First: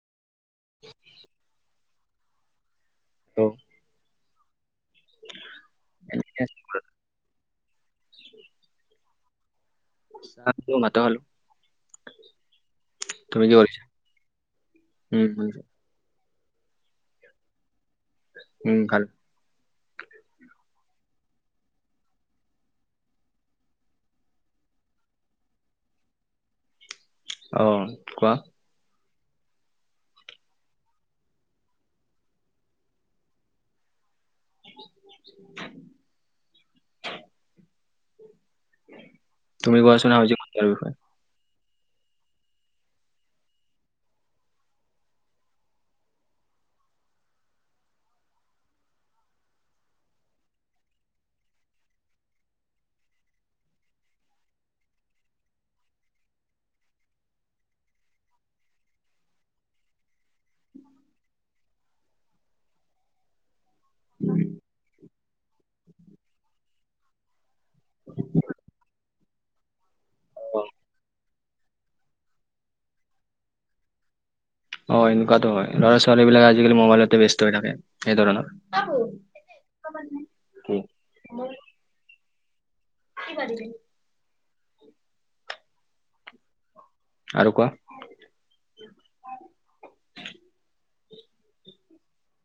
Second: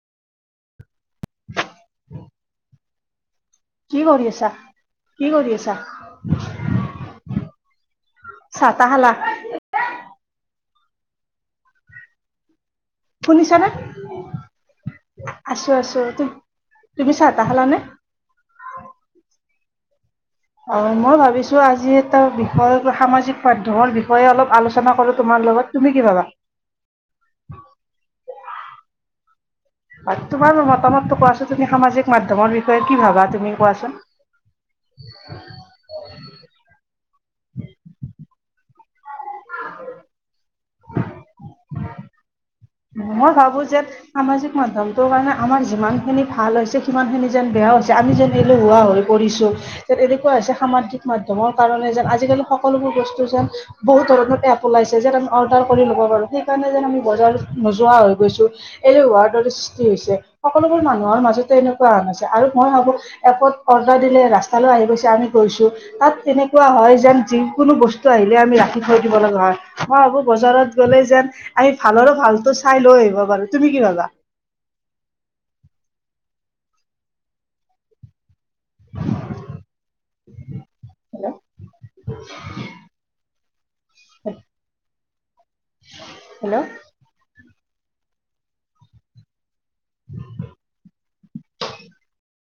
[inaudible] অ। কি কৰি আছা? কি কৰি আছা? এনেই আছো [unintelligible] চাহ তাহ খালা? [unintelligible] তুমি কি শুনিছানে? কৰিছা উম শুনিছো। আছো আছো, তু তুমি চাহ তাহ খালানে? উম গাল অঁ মই ভাবিছোঁ আজি এটা বিষয়ৰ সামাজিক মাধ্যমৰ বিষয়ে অলপ আলোচনা কৰোঁ তোমাৰ লগত। তুমি কি ভাবা? অঁ কোৱা। তোমাৰ মতামতটো কোৱাচোন তুমি সামাজিক মাধ্যমৰ বিষয়ে কি ভাবা তুমি কোৱাচোন? [unintelligible] তুমি কোৱাচোন [unintelligible] বিষয় মই ভাবো যে সামাজিক মাধ্যমটোৰ মানে আমাৰ যিমান খিনি ভাল হৈছে সিমান খিনি যেন বেয়া হৈছে, আমি যেন এলেহুৱা হৈ পৰিছো, এনেকুৱা হৈছে সামাজিক মাধ্যমৰ কাৰণে যেন আজিকালি সকলোবোৰ বস্তু যেন বহুত ধৰণত এপ ওলাইছে যেন আমি অৰ্ডাৰ কৰি ল'ব পাৰোঁ, সেইকাৰণে যেন আমি বজাৰ নোযোৱা হৈ গৈছো, এলেহুাৰ দৰে সৃষ্টি হৈছে। সকলোবোৰ মানুহৰ মাজতে এন কোৱা হৈছে, আৰু মই ভাবো এপত অৰ্ডাৰ দিলে ৰাস্তালৈ আহি গৈছে আমি গৈছোঁ, তাত তেনেকুৱা হয় যেন যি কোনো বস্তু আহিলে আমি ৰাখি থৈ দিব লগা হয়, মই ভাবোঁ অ বজাৰত গ'লে যেন আমি ভালৰো ভাল টো চাই লৈ আহিব পাৰো। তুমি কি ভাবা? অ এনেকুৱাতো হয়, ল'ৰা ছোৱালী বিলাক আজিকালি মুবাইলতে ব্যস্ত হৈ থাকে সেই ধৰণৰ। অ বৌ [inaudible] কি? হেল্ল' [unintelligible] কি জানিবি? [inaudible] হেল্ল। আৰু কোৱা। [inaudible]